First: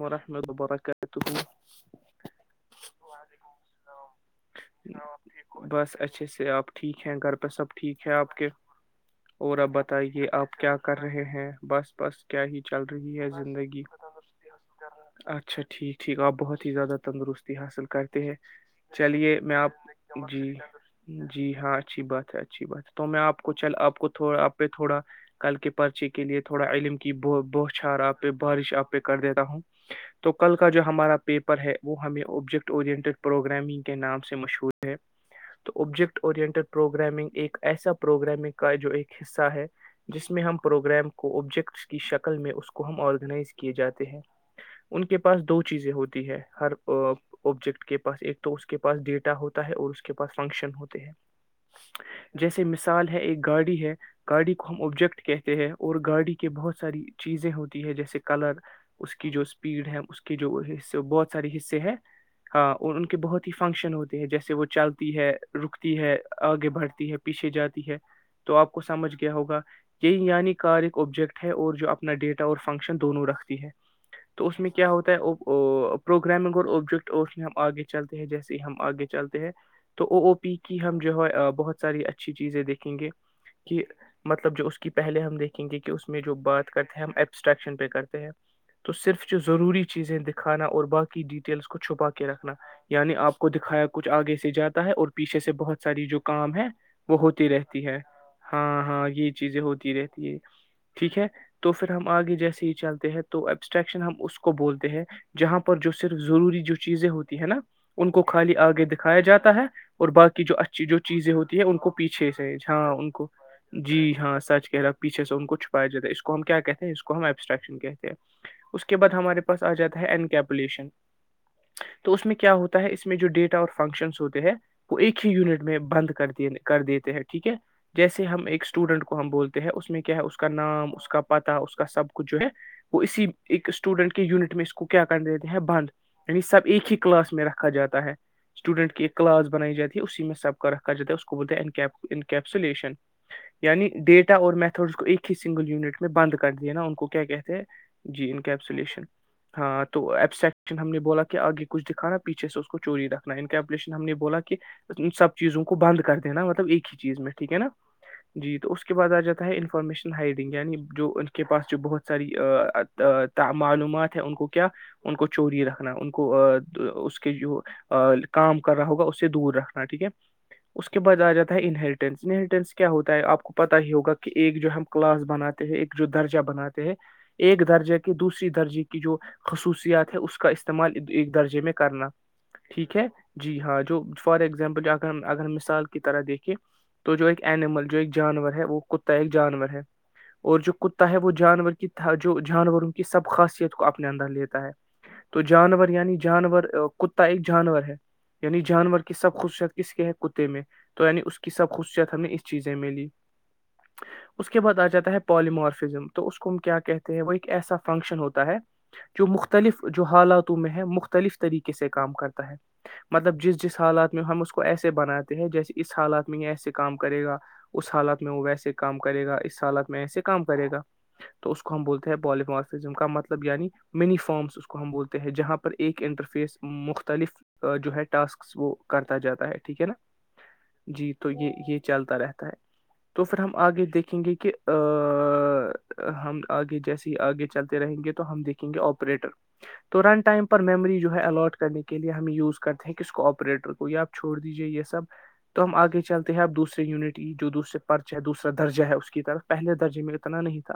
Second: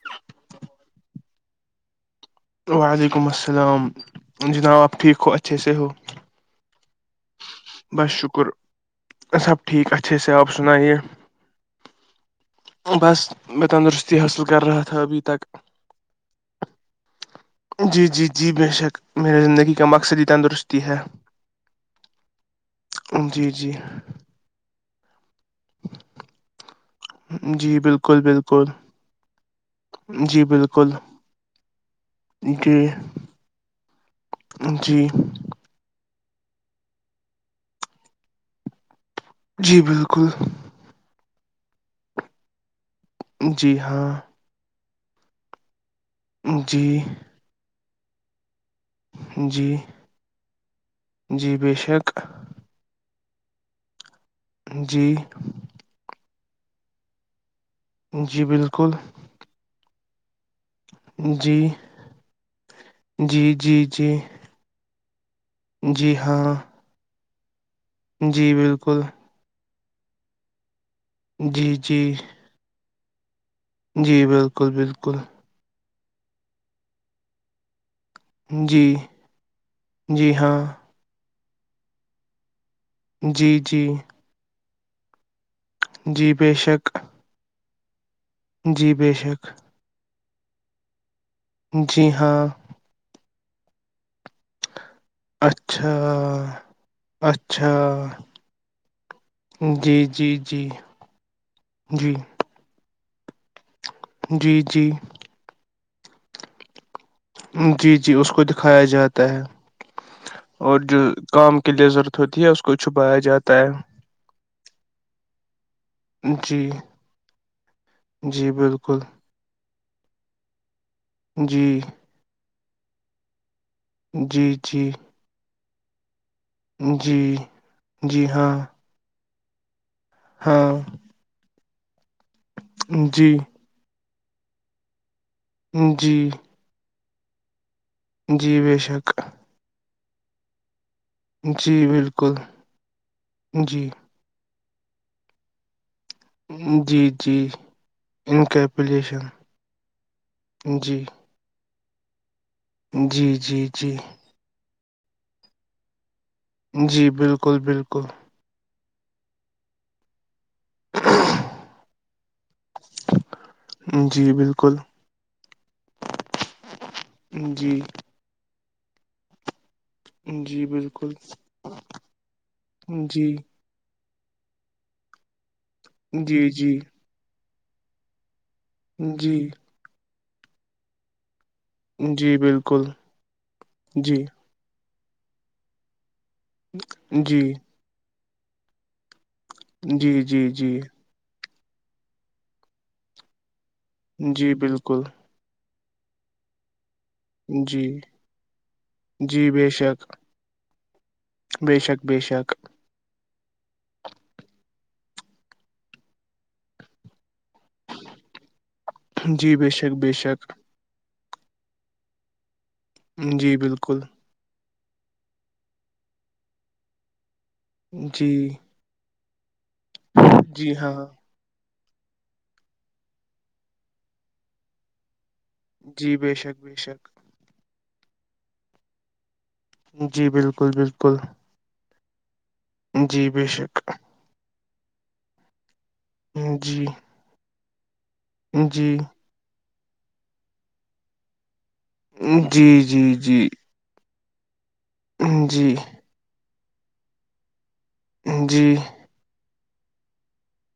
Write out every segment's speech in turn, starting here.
وورحمۃ ال وبرکاتہ وعلیکم السلام جناب آپ ٹھیک ہو اچھے سے ہو بس اچھے سے آپ ٹھیک ہے گھر تو سب ٹھیک بس ہے آپ کے شکر اور سب اب ٹھیک اچھے بتائیے سے آپ کیا سنائیے کر رہے ہیں بس بس کیا ہی چل رہی بس ہے میں زندگی تندرستی حاصل کر رہا تھا ابھی تک اچھا ٹھیک ٹھیک آپ بہت ہی زیادہ تندرستی حاصل جی کرتے جی ہیں جی بے شک چلیے میرے میں آپ زندگی کا مقصد ہی جی تندرستی ہے جی ہاں اچھی بات ہے اچھی بات ہے تو میں آپ جی کو جی چل آپ کوا آپ پہ تھوڑا کل کے پرچے کے لیے تھوڑا علم کی ب بو جی چار بالکل آپ بالکل بارش آ کر دیتا ہوں تو جی کل کا جو بالکل ہمارا پیپر ہے وہ ہمیں آبجیکٹ جی اورینٹیڈ پروگرامنگ کے نام سے مشہور ہے جی تو آبجیکٹ اورینٹڈ پروگرامنگ ایک ایسا پروگرامنگ کا جو ایک حصہ ہے جی بالکل جس میں ہم پروگرام کو آبجیکٹس کی شکل میں اس کو ہم آ جی ہاں ان کے پاس دو چیزیں ہوتی ہے ہر جی آبجیکٹ کے بس ایک اس کے پاس ڈیٹا ہوتا ہے جی اور اس کے پاس فنکشن ہوتے ہیں جی بے شک جیسے مثال ہے ایک گاڑی ہے گاڑی کو ہم جی آبجیکٹ کہتے ہیں اور گاڑی کہ بہت ساری چیزیں ہوتی ہے جیسے جی کلر بالکل اس کی جو اسپیڈ ہے اس جو بہت سار جی حصے ہیں ہاں اور ان کے بہت ہی جی جی فنکشن جی ہوتے ہیں جیسے وہ چلتے تی ہے رکتی جی ہے ہاں آگے بڑھتی ہے پیشے جات ہے جی تو آپ کو بالکل سمجھ گیا ہوگا یہ یع کارک آبجیکٹ ہے جی اور جو جی اپنا ڈیٹا اور فنکشن شن دوون نور رکھ ہے جی تو اس میں بالکل کیا ہوتا ہے بالکل وہ پروگرامنگ اور اوبجیکٹ میں ہم آگے چلتے ہیں جیسے ہم جی آگے چلتے ہیں تو او جی او پی ہاں کی ہم جو ہے بہت ساری اچھی چیزیں دیکھی کہیں گے جی کہ جی مطلب جو اس کے کہ پہلے ہم دیکھتے گے کہ اس میں جی جو بے بات شک کرتے ہیں ہم ایپس ایکشن پے کر تو جی بے صرف جو شک ضروری چیزیں کھانا اور باقی کی ڈیٹیلس کو چھپا جی کے ہاں رکھنا یعنی آپ کو کو دکھایا کچھ آگے سے جات ہے اور پیچھے سے بہت اچھا ساری جو کام ہے وہ ہوتی اچھا رہتی ہے ہاں ہاں یہ چیزیں ہوتی جی رہتی جی ہے جی ٹھیک ہے تو پھر ہم جی آگے چلتے ہیں تو اب ٹشن ہم اس کو جی بولتے جی ہیں جہاں پر جو صرف ضروری جو چیزیں ہوتی ہے نا ان کو خالی آگے دکھایا جاتا ہے اور باقی جو اور اچھی جو چیزیں ہوتی کام ہے کے ان لیے کو ضرورت پیچھے ہوتی ہے سے اس کو ہاں ان چھپایا کو جاتا ہے جی ہاں سچ کہہ رہا پیچھے سے پا جات ہے اس کو ہم کیا جی کہتے ہیں اس کو ایسٹریکشن کہتے ہیں جی اس کے بالکل بعد ہمارے پاس آ جاتا ہے انکپولیشن جی تو اس میں کیا ہوتا ہے اس میں جو ڈیٹ اور فنکشنس ہوتے ہیں جی جی وہ ایک ہی یونٹ میں بند کر د کر دیتے ہیں جی ٹھیک ہے جیسے جی ہم ہاں ایک اسٹوڈنٹ کو ہم بولتے ہے اس میں ہے اس کا ہاں نام اس کا پت نہ اس کو کسب جو ہے وہ اسی جی ایک اسٹوڈنٹ کے یونٹ میں اس کو کیا دیتے ہیں بند جی یعنی سب ایک ہی کلاس میرا کھا جاتا ہے جی بے اسٹوڈنٹ کی ایک شک کلاس بنائی جاتی اسی میں سب کر جات ہے اس کو بولتا جی ہیں بالکل انکپسولیشن جی یعنی ڈیٹا اور میتھ اس کو ایک ہی سگل یونٹ میں بات دیا نا ان کو جی کیا جی کہتے ہیں جی انکپسلیشن انکیپولیشن ہاں تو ایبسیکشن ہم نے جی بولا کہ آگے کچ دکھانا پیھے سے اس کو چوری جی رکھنا ان کا جی ایپلیشن جی ہم نے بولا کہ سب چیزوں کو بند کر د نا مطلب ایک ہی جی چیز میں ٹھیک بالکل ہے نا بالکل جی تو اس کے کےعد آ جاتا ہے انفارمیشن ہائڈنگ یعنی جو کے پاس جو بہت ساری آ معلومات ہے جی ان کو کیا بالکل ان کو چوری رکھنا ان کو اس کے جو جی کام کر رہا ہوگا اس سے دور ہے ٹھیک ہے جی اس کے بالکل بع آ جاتا ہے انہریٹینس انہریٹینس کیا ہوتا ہے جی آپ کو پتا ہی ہوگا کہ کہ ایک جو ہم کلاس بناتے ہیں ایک جو درجہ جی جی بناتے ہیں ایک درجے کے دوسر درجے کی جو جی خصوصیات ہے اس کے کا استعمال ایک درجے میں کرنا جی بالکل ٹھیک ہے جی ہاں جو جی فار ایزامپل آپ اگر مثال کی طرح دیکھ تو جو ایک جی انیمل جو ایک جانور ہے وہ کتا ہےل جی جی جی وہ جانور کی جو جانوروں کی سب خاصیت کو اپنے اندر جی لیتا ہے بالکل تو جانور یعنی جانور ک کتا ایک جانور جی ہے یعنی جانور کی سب جی بے خصیت کس شک کے ہے کتے میں تو یعنی اس کی سب بے شک خوصیت بے ہم نے اس شک چیزیں میں لی اس کے بعد آ جاتا ہے پاللیمارس فزم تو اس کو ہم کیا کہتے ہیں وہ ایک ایسا فنکشن ہوتا ہے جو جی بے مختلف شک جو بے شک حالاتوں میں ہے مختلف طریقے سے کام کرتا ہے مطلب جی جس جس بالکل حالات میں ہم کو ایسے بناتے ہیں جیسے اس حالات میں یہ ایسے کام کرے گا اس حالات جی میں وہ ویسے کام کرے گا سالک میں ایسے کام جی کرے گا ہاں ہاں تو کو ہم بولتے ہیں بالیمارفزم کا مطلب ینی منی فارمس کو ہم بولتے ہیں جہاں پر ایک جی بے شک انٹرفیس بے شک مختلف جو ہے ٹسکس وہ کرتا جاتا ہے ٹھیک ہے نا جی بالکل جی بالکل تو یہ یہ چلتا رہے ہے جی تو پھر بے ہم شک آگے دیکھیں گے کہ ہم آگے جی جیسے آگے چلتے رہیں گے تو تو ہم دیکھیں گے جی آپریٹر تو رن ٹائم پر میمی جو ہے اللاٹ کرنے کے لیے ہم یوز جی کرتے ہیں کسی جی کو جی آپریٹر کو یا چھوڑ دیجیے س سب تو ہم جی آگے چلتے ہیں اب دوسر یونٹ ای جو دوسر پررچ ہے دوسرا جی درجہ ہے اس کی طرف پہلے جی میں اتنا نہیں تھا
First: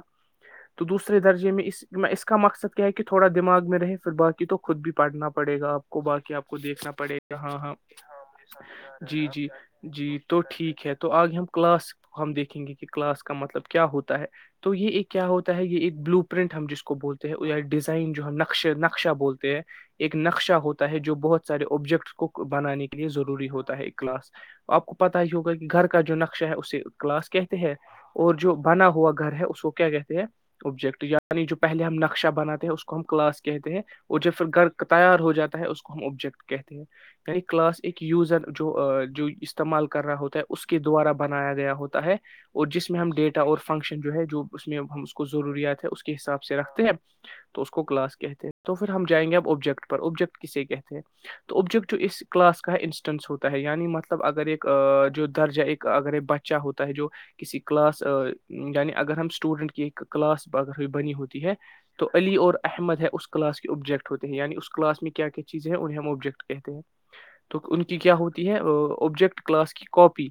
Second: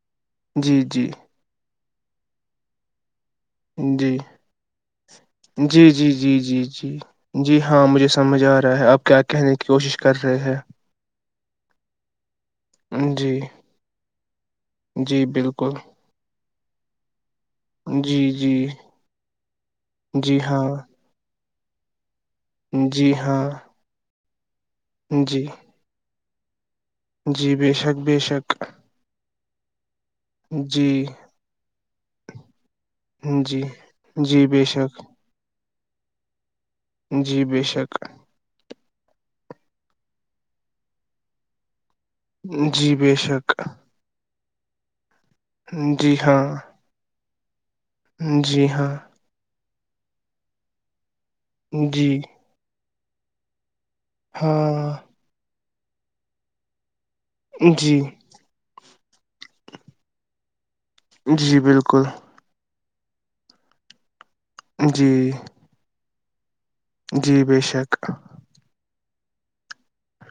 جی تو جی جی دوسرے درجے میں اس اس کا مقصد کیا ہے کہ تھوڑا دماغ میں رہے پھر جی باقی تو خود بھی پڑھنا پڑے گا آپ جی کو باقی جی آپ کو جی دیکھنا جی پڑے گا ہاں جی ہاں مجھے سمجھ آ رہا ہے آپ کیا جی جی کہنے کی کوشش کر جی رہے تو ٹھیک ہے تو آگے ہم کلاسک پ ہممدکھ یں گے کہ ہیں کلاس کا جی مطلب کیا ہوتا ہے تو یہ ایک جی کیا ہوتا ہے بالکل یہ ایک بلو پرنٹ ہم جس کو بولتے ڈیزائن جی جو ہے جی نقشے نقشہ بولتے ہیں ایک جی نقشہ ہاں ہوتا ہے جو بہت سارے ابجیکٹ کو بنانے کے لیے جی ہاں ضروری ہوتا ہے ایک کلاس آپ کو پتا ہی جی ہوگا کہ گھر کا جو نقش ہے اس جی بے شک بے شک ہوا گھر ہے اس کو کیا گیا جی آبجیکٹ یعنی جو پہلے ہم نقشہ بناتے ہیں اس کو ہم کلاس جی کہتے ہیں اور ج پھر جی بے گھر شک تیار ہو جاتا ہے اس کو کوم ابجیکٹ ہیں میری جی بے کلاس شک ایک یوزر جو جو استعمال کر رہا ہوتا ہے اس کے دوارا بنایا گیا ہوتا ہے اور جس جی میں ہم بے ڈیٹ اور شک فنکشن جو ہے جو اس میں ہم اس کو کو ضروریات ہے اس کے جی حساب ہاں سے رکھتے ہیں تو اس کو کلاس کہتے ہیں جی تو پھر ہاں ہم جائیں گے اب آبجیکٹ ابجیکٹ کسے کہتے ہیں تو اوبجیکٹو اس جی کلاس کا ہے ان ینس ہوتا ہے ینی مت مطلب اگر ایک ہاں جودھر ج ایک اگر یہ بچا ہوتا ہے جو کسی جی کلاس تو نی اگر ہم س اسٹوڈنٹ کی کلاس اگر ہوئی بنی ہوتی ہے جی بالکل تو علی اور احمد ہے اس کلاس کی آبجیکٹ ہو ہے [unintelligible] یع اس کلا میں کیا جی چیزیں انہیں ہم آبجیکٹ [unintelligible] کہتے ہیں جی بے تو ان شک کی کیا ہوتی ہے وہ اوبجیکٹ کلاس کی کاپی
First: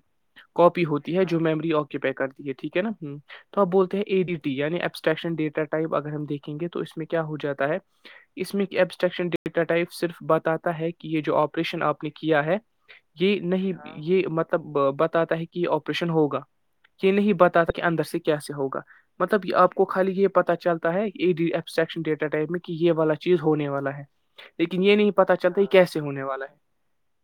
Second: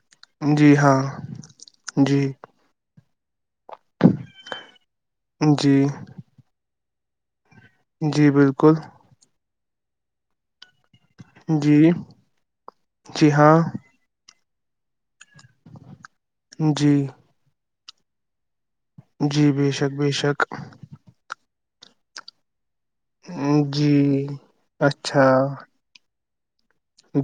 جی کاپی ہاں ہوتی ہے جو میمری آکی پ جی کرتی نا ہ [unintelligible] تو آ بولتے ہیںے ڈی ٹی یع ایسٹریکشن ڈیا جی ٹائپ اگر ہم دیکھیں گے تو اس میں کیا ہو جاتا ہے جی اس میں بالکل کی ایبسٹریکشن ڈی ٹائپ صرف بتاتا ہے کہ یہ جو جی آپریشن آپ نے کیا ہے جی یہ ہاں نہیں یہ مطلب ب [unintelligible] ت ہے کہ آپریشن ہوگا جی پتا تھا کہ اندر سے کیاس ہوگا مطلب جی بے آپ کو شک بے خالی یہ شک پتا چلتا ہے سییکشن ڈیا ائمک یہ والا چیز ہونے جی والا ہے لیکن یہ نہیں اچھا پتا چلتا کیسے ہونے والا ہے [unintelligible]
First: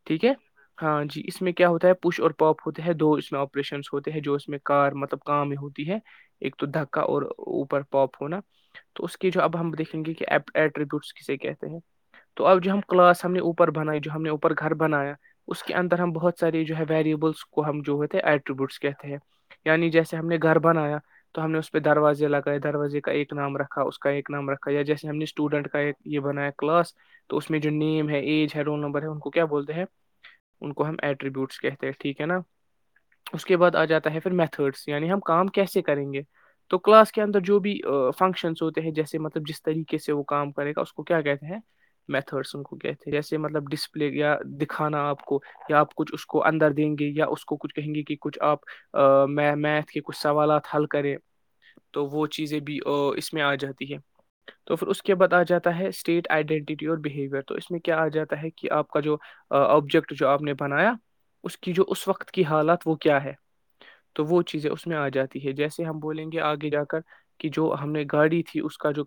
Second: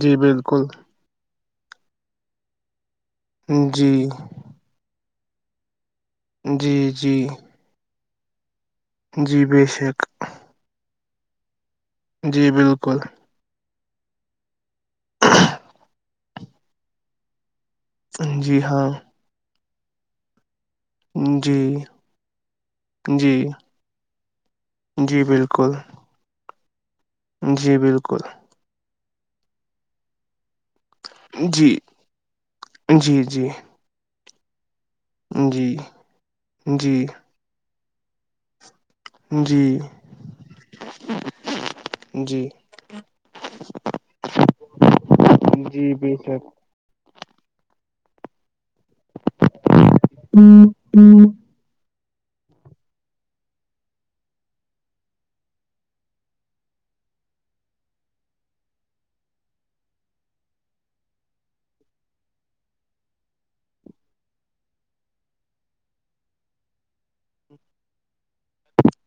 جی ٹھیک ہے بالکل ہاں جی اس میں کیا ہوتا ہے پوش اور پاپ ہوتا ہے دو اس میں آپریشنس جی ہوتے ہیں جو اس میں مطلب کام ہی ہوتی ہے ایک تو جی دھککا جی اور اوپر پاپ ہو نا [unintelligible] تو اس کی جی جو اب بے ہم شک دیکھیں گے کہ ایٹریبوٹس اسے کہتے ہیں [unintelligible] تو جی اب جو ہم بالکل کلاس ہم نے اوپر [unintelligible] بنائی جو ہم نے اوپر گھر بنایا اس کے اندر ہم بہت سے جو ہے ویریبلس کو ہم جو ہوتے ہیں جی ایٹریبوٹس ہاں کہتے ہیں یعنی جیسے ہم نے [unintelligible] گھر بنایا تو ہم نے جی اس پہ دروازے لگائے دروازے کا ایک جی نام رکھا اس کا ایک نمر [unintelligible] کہیا جیسے ہم جی نے اسٹوڈینٹ بالکل کا ایک یہ بنایا کلاس [unintelligible] تو اس میں جو جی نیم ہے بالکل ایج ہے رول نمبر ان کو کیا بولتے ہیں ان کو ہم ایٹریبیوٹس جی کہتے ہیں ٹھیک ہے نا جی اس جی کے بعد آ جاتا تاہ پ میتھڈس یعنی ہم کام جی کیسے کریں گے تو جی کلاس کے اندر جو بھی فنگشن س ہو جیسے مطلب جس جی طریقے سے وہ کام کرے گا اس کو کیا کہتے ہیں جی میتڈ کہتے ہیں جیسے مطلب ڈسپلے یا دکھانا آپ کو یا جی آپ بے کچھ اس کو شک اندر دیں گے یا اس اس کو کچھ کہیں گے کہ کچھ آپ میں میتھ کے کچھ سوالات حل کرے تو وہ چیزیں بھی اس میں آ جاتی ہے تو پھر اس کے بعد آ جاتا ہے اسٹیٹ آئیڈینٹیٹی اور بیہیوئر تو اس میں کیا آ جاتا ہے کہ آپ کا جو آبجیکٹ جو آپ نے بنایا اس کی جو اس وقت کی حالات وہ کیا ہے تو وہ چیزیں اس میں آ جاتی ہے جیسے ہم بولیں گے آگے جا کر کہ جو ہم نے گاڑی تھی اس کا جو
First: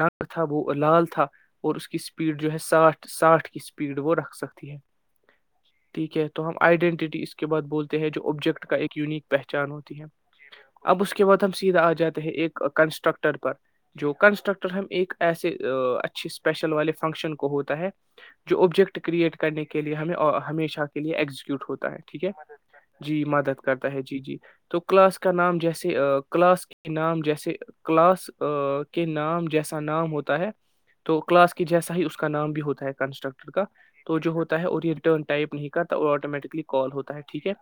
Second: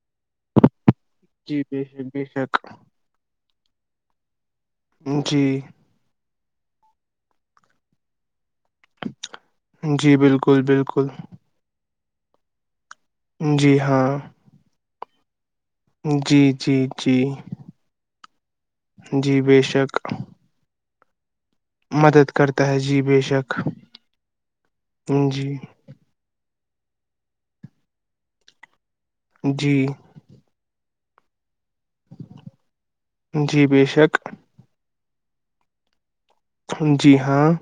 رنگ تھا وہ لال تھا جی اور بے اس کی شک بے اسپیڈ جو شک ہے ساٹھ ساٹھ کی اسپیڈ وہ رکھ سکتی ہے جی ٹھیک ہے ہم آئیڈینٹیٹی اس کے بع بولتے ہیں جو آبجیکٹ کا یونیک پہچان ہوتی ہے جی بالکل اب بالکل اس کے بد ہم سیدھا آ جاتے ایک ٹرکٹر پر جی جو ہاں کنسٹرکٹر ہم ایک ایسے اچھی جی اسپیشل جی والے جی فنکشن کو ہوتا ہے جو آبجیکٹ کریئٹ جی بے کرنے کے لیے شک ہمیں ہمیشہ کہ لینی مدد کرتا ہے جی بے شک مدد کرتا ہے جی جی تو کلاس کا جی نام جیسے کلاس کے انعام جیسے کلاس کے نام جیسا جی نام ہوتا ہے تو کلاس جیسا ہی اس کا نام بھی ہوتا ہے کنسٹرکٹر کا جی بے شک تو جو ہوتا ہے اور ٹائپ نہیں کرتا اور ٹوٹلی کال ہوتا جی ہے ٹھیک ہاں ہے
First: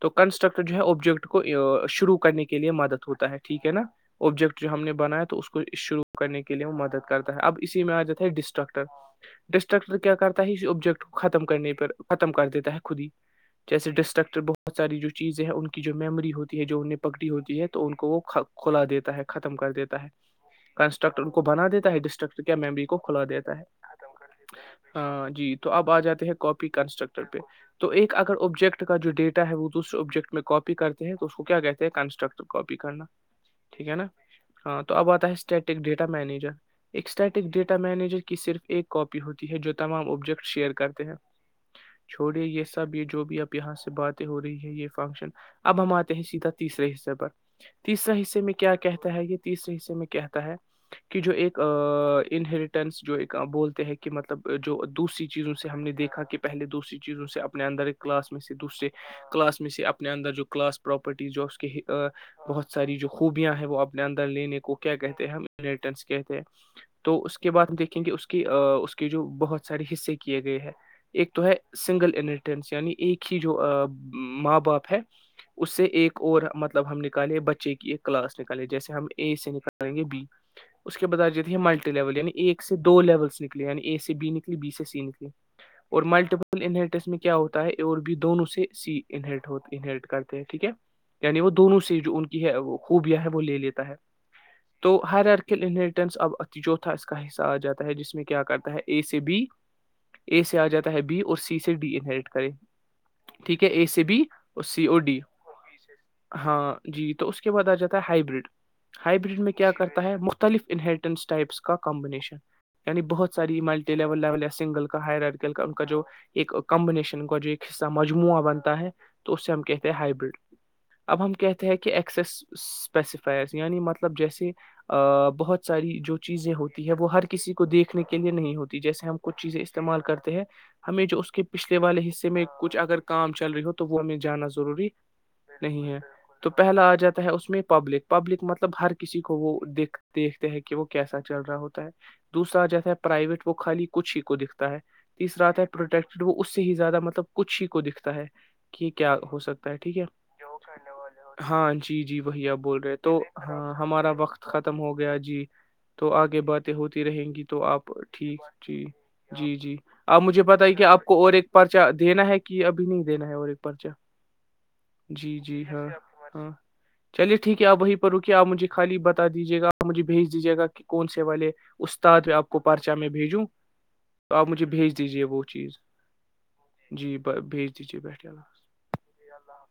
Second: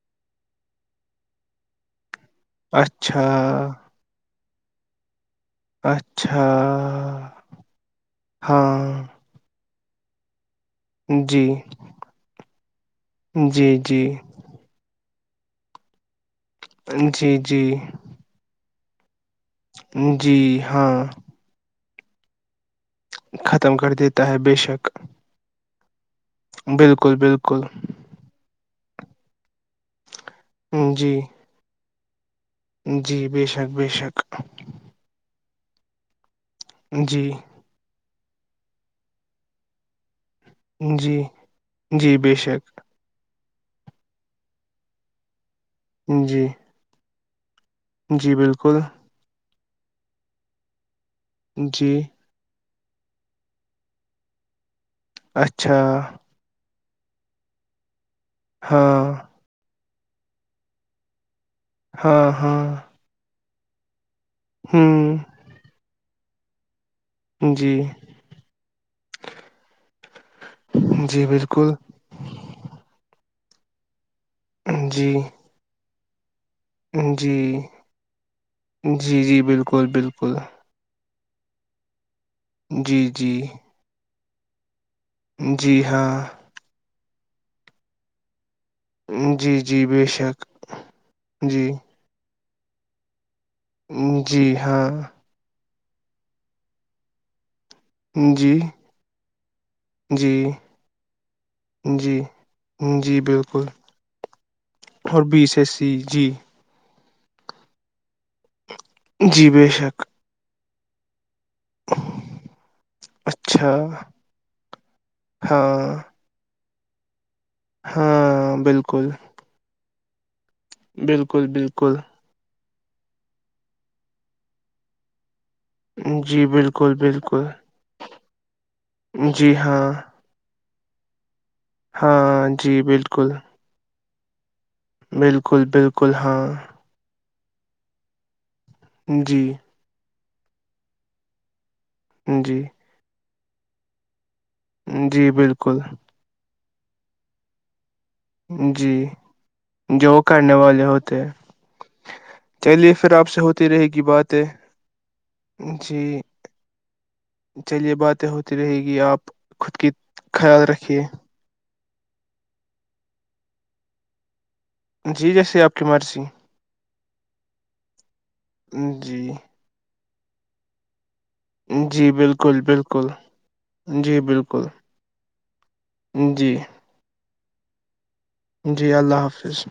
تو کنٹرکٹر جو ہے آبجیکٹ کو شرو کر کرنے کے لیے مدد اچھا ہوتا ہے ٹھیک ہے نا آبجیکٹ ہم نے بنایا تو اس شروع کرنے اچھا کے لیے وہ مدد کرتا ہے اب اسی میں آ جاتا ہے ڈسٹرکٹر ہاں ڈسٹر اسٹرر کیا کر ہی اس آبجیکٹ کو ختم جی کرنے پر ختم کر دیتا ہے خود ہی جی جیسے جی ڈسٹرکٹر بہت ساری جو چیزیں ہیں ان کی جو میمری ہوتی ہے جو ان نے پکڑی جی ہوتی ہے جی تو ان کو وہ کھلا دیتا ہے ختم کر دیتا ہے جی ہاں کنسٹرکٹر ان کو بنا دیتا ڈسٹرر ممری کو کھلا دیتا ختم کر ہےتم دیتا ہے بے شک ہاں جی تو اب آ جاتے ہے کاپی بالکل کنسٹرکٹر پہ بالکل تو ایک اگر آبجیکٹ کا جو ڈیٹا ہے وہ سر آبجیکٹ میں کاپی کرتے ہیں جی تو اس کو کیا کہتے کنسٹرکٹ کاپی کرنا جی بے شک ٹھیک بے ہے نا شک ہاں تو اب آتا ہے اسٹیٹ ٹ ڈیٹا مینیجر جی ایکسٹاٹک ڈیٹا مینجر کی صرف ایک کاپی ہوتی ہے جو تمام آبجیکٹ شیئر کرتے ہیں جی جی بے چھوڑے شک یہ سب یہ جو بھی آ یہاں سے باتیں ہو رہی یہ یہ فنکشن اب ہم آتے ہیں جی سیدھا تیسر حصے پر تیسرا جی حصے میں کیا بالکل کہتا ہے یہ تیسرے حصے میں کہتا ہے کی جو ایک جی انری ٹس جو ایک بولتے ہیں کہ مطلب جو دوسری چیزوں سے اچھا ہم نےیکھا کہ پہل دوسری چیزوں سے اپنے اندر ایک کلاس میں سے دوسرے ہاں کلاس میں اپنے اندر جو کلاس پراپرٹی جو ہاں ہاں بہت ساری جو خوب ں ہیں وہ آپ اندر لینے کو کیا ہوں کہتے ہیں ہم یرٹنسی کہتے ہیں تو اس کے بعد جی ہم دیکھیں گے اس کی اس کے جو بہت سارے حصے کیے گئے ہیں جی ایک تو ہے بالکل سنگل انٹنس یعنی ایک کی جو ماں باپ ہے جی اس سے ایک اور مطلب ہم نکالے جی بچے کی ایک کلاس نکالے جیسے ہم جی اے جی سے بالکل نکالیں گے بی بالکل اس بدائیجیھی ملٹی لیول عنی ایک سے دو جی لیولس جی نکلے ینی اے سے بی نکل بیس س جی اور ہاں ملٹیپل انہ کے اس میں کیا ہوتا ہے اور بھی دونوں سے انہٹ ہو جی جی بے انہلٹ کرتے ہیں شک ٹھیک ہے یعنی وہ جی دونوں سےی جو ان ہے وہو بیا ہے لے لیتا ہے جی ہاں تو ہر ارک ان جوھا اس کا حسہ آ جات ہے جس میں کیا جی کرتا ہے اے سے بی جی اے سے آ جاتا ہے بی اور سی سے ڈی جی انہرٹ کریں جی ٹھیک بالکل ہے اے سے اور سی ڈی اور بی س سی جی ہاں جی تو اس کے بعد آ جاتا ہے ہائیبرڈ ہائبرڈ جی میں بے کیا کرتا شک ہے مختلف انہیٹنس ٹائپس کا کمبینشن یعنی بہت ساری اچھا ملٹی لیول لیول یا سنگل کا ہائررکل کا ان کا ہاں جو ایک کمبنیشن کا جو ایک حصہ مجموعہ ہاں بنتا ہے بالکل تو اس سے ہم کہ ہیں پ ہائبرڈ اب ہم بالکل کہتے ہیں کہ بالکل ایکسس اسپیسیفائ یعنی مطلب جیسے بہت ساری جو جی چیزیں ہوتی ہے بالکل وہ ہر بالکل کسی کو دیکھنے کے لیے نہیں ہوتی جیسے ہم کچھ جی چیزیں ہاں استعمال کرتے ہیں ہمیں جو اس کے پچھلے والے حصے میں ہاں جی کچھ اگر بالکل کام چل رہی ہو جانا ضروری بالکل نہیں ہے بالکل ہاں تو پہلا آ جاتا ہے اس میں پبلک پبلک مطلب مطلب ہر کسی کو جی وہ دکھ دیکھتے ہیں کہ وہ کیسا چل رہا ہوتا ہے جی دوسرا جیسا پرائیویٹ وہ خالی کچ ہی کو دکھ ہے جی تیسرا آتا ہے بالکل پروٹیکٹڈ وہ اس سے ہی زیادہ مطلب کچ ہی کو دکھتے تا ہے کہ جی کیا ہو سکتا ہے ٹھیک ہے جو کرنے والے ہوتے ہیں ہاں جی جی وہی آپ بول چلیے رہے پھر تو آپ سے ہوتی ہاں رہے گی ہمارا وقت باتیں ختم ہو گیا جی جی تو آگے باتیں ہوتی رہیں گی تو آپ چلیے باتیں ٹھیک ہوتی رہے جی گی آپ جی جی خود کی آپ مجھے خیال پت ہے کہ رکھیے آپ کو اور ایک دینا ہے کہ ابھی نہیں دینا ہے اور [unintelligible] جی جیسے آپ کی مرضی [unintelligible] چلیے ٹھیک ہے آبھائی روک کیا آپجھے خالی بتا جی دیجیے گاجھے بھیج دیجیے گا کون سی والے جی استاد میں آپ کو بالکل پرچا بالکل میں بھیجوں جی تو آپ بالکل مجھے بھیج دیجیے وہ چیز جی جی بھیج دیجے پٹھ [unintelligible] جی اللہ حافظ [unintelligible]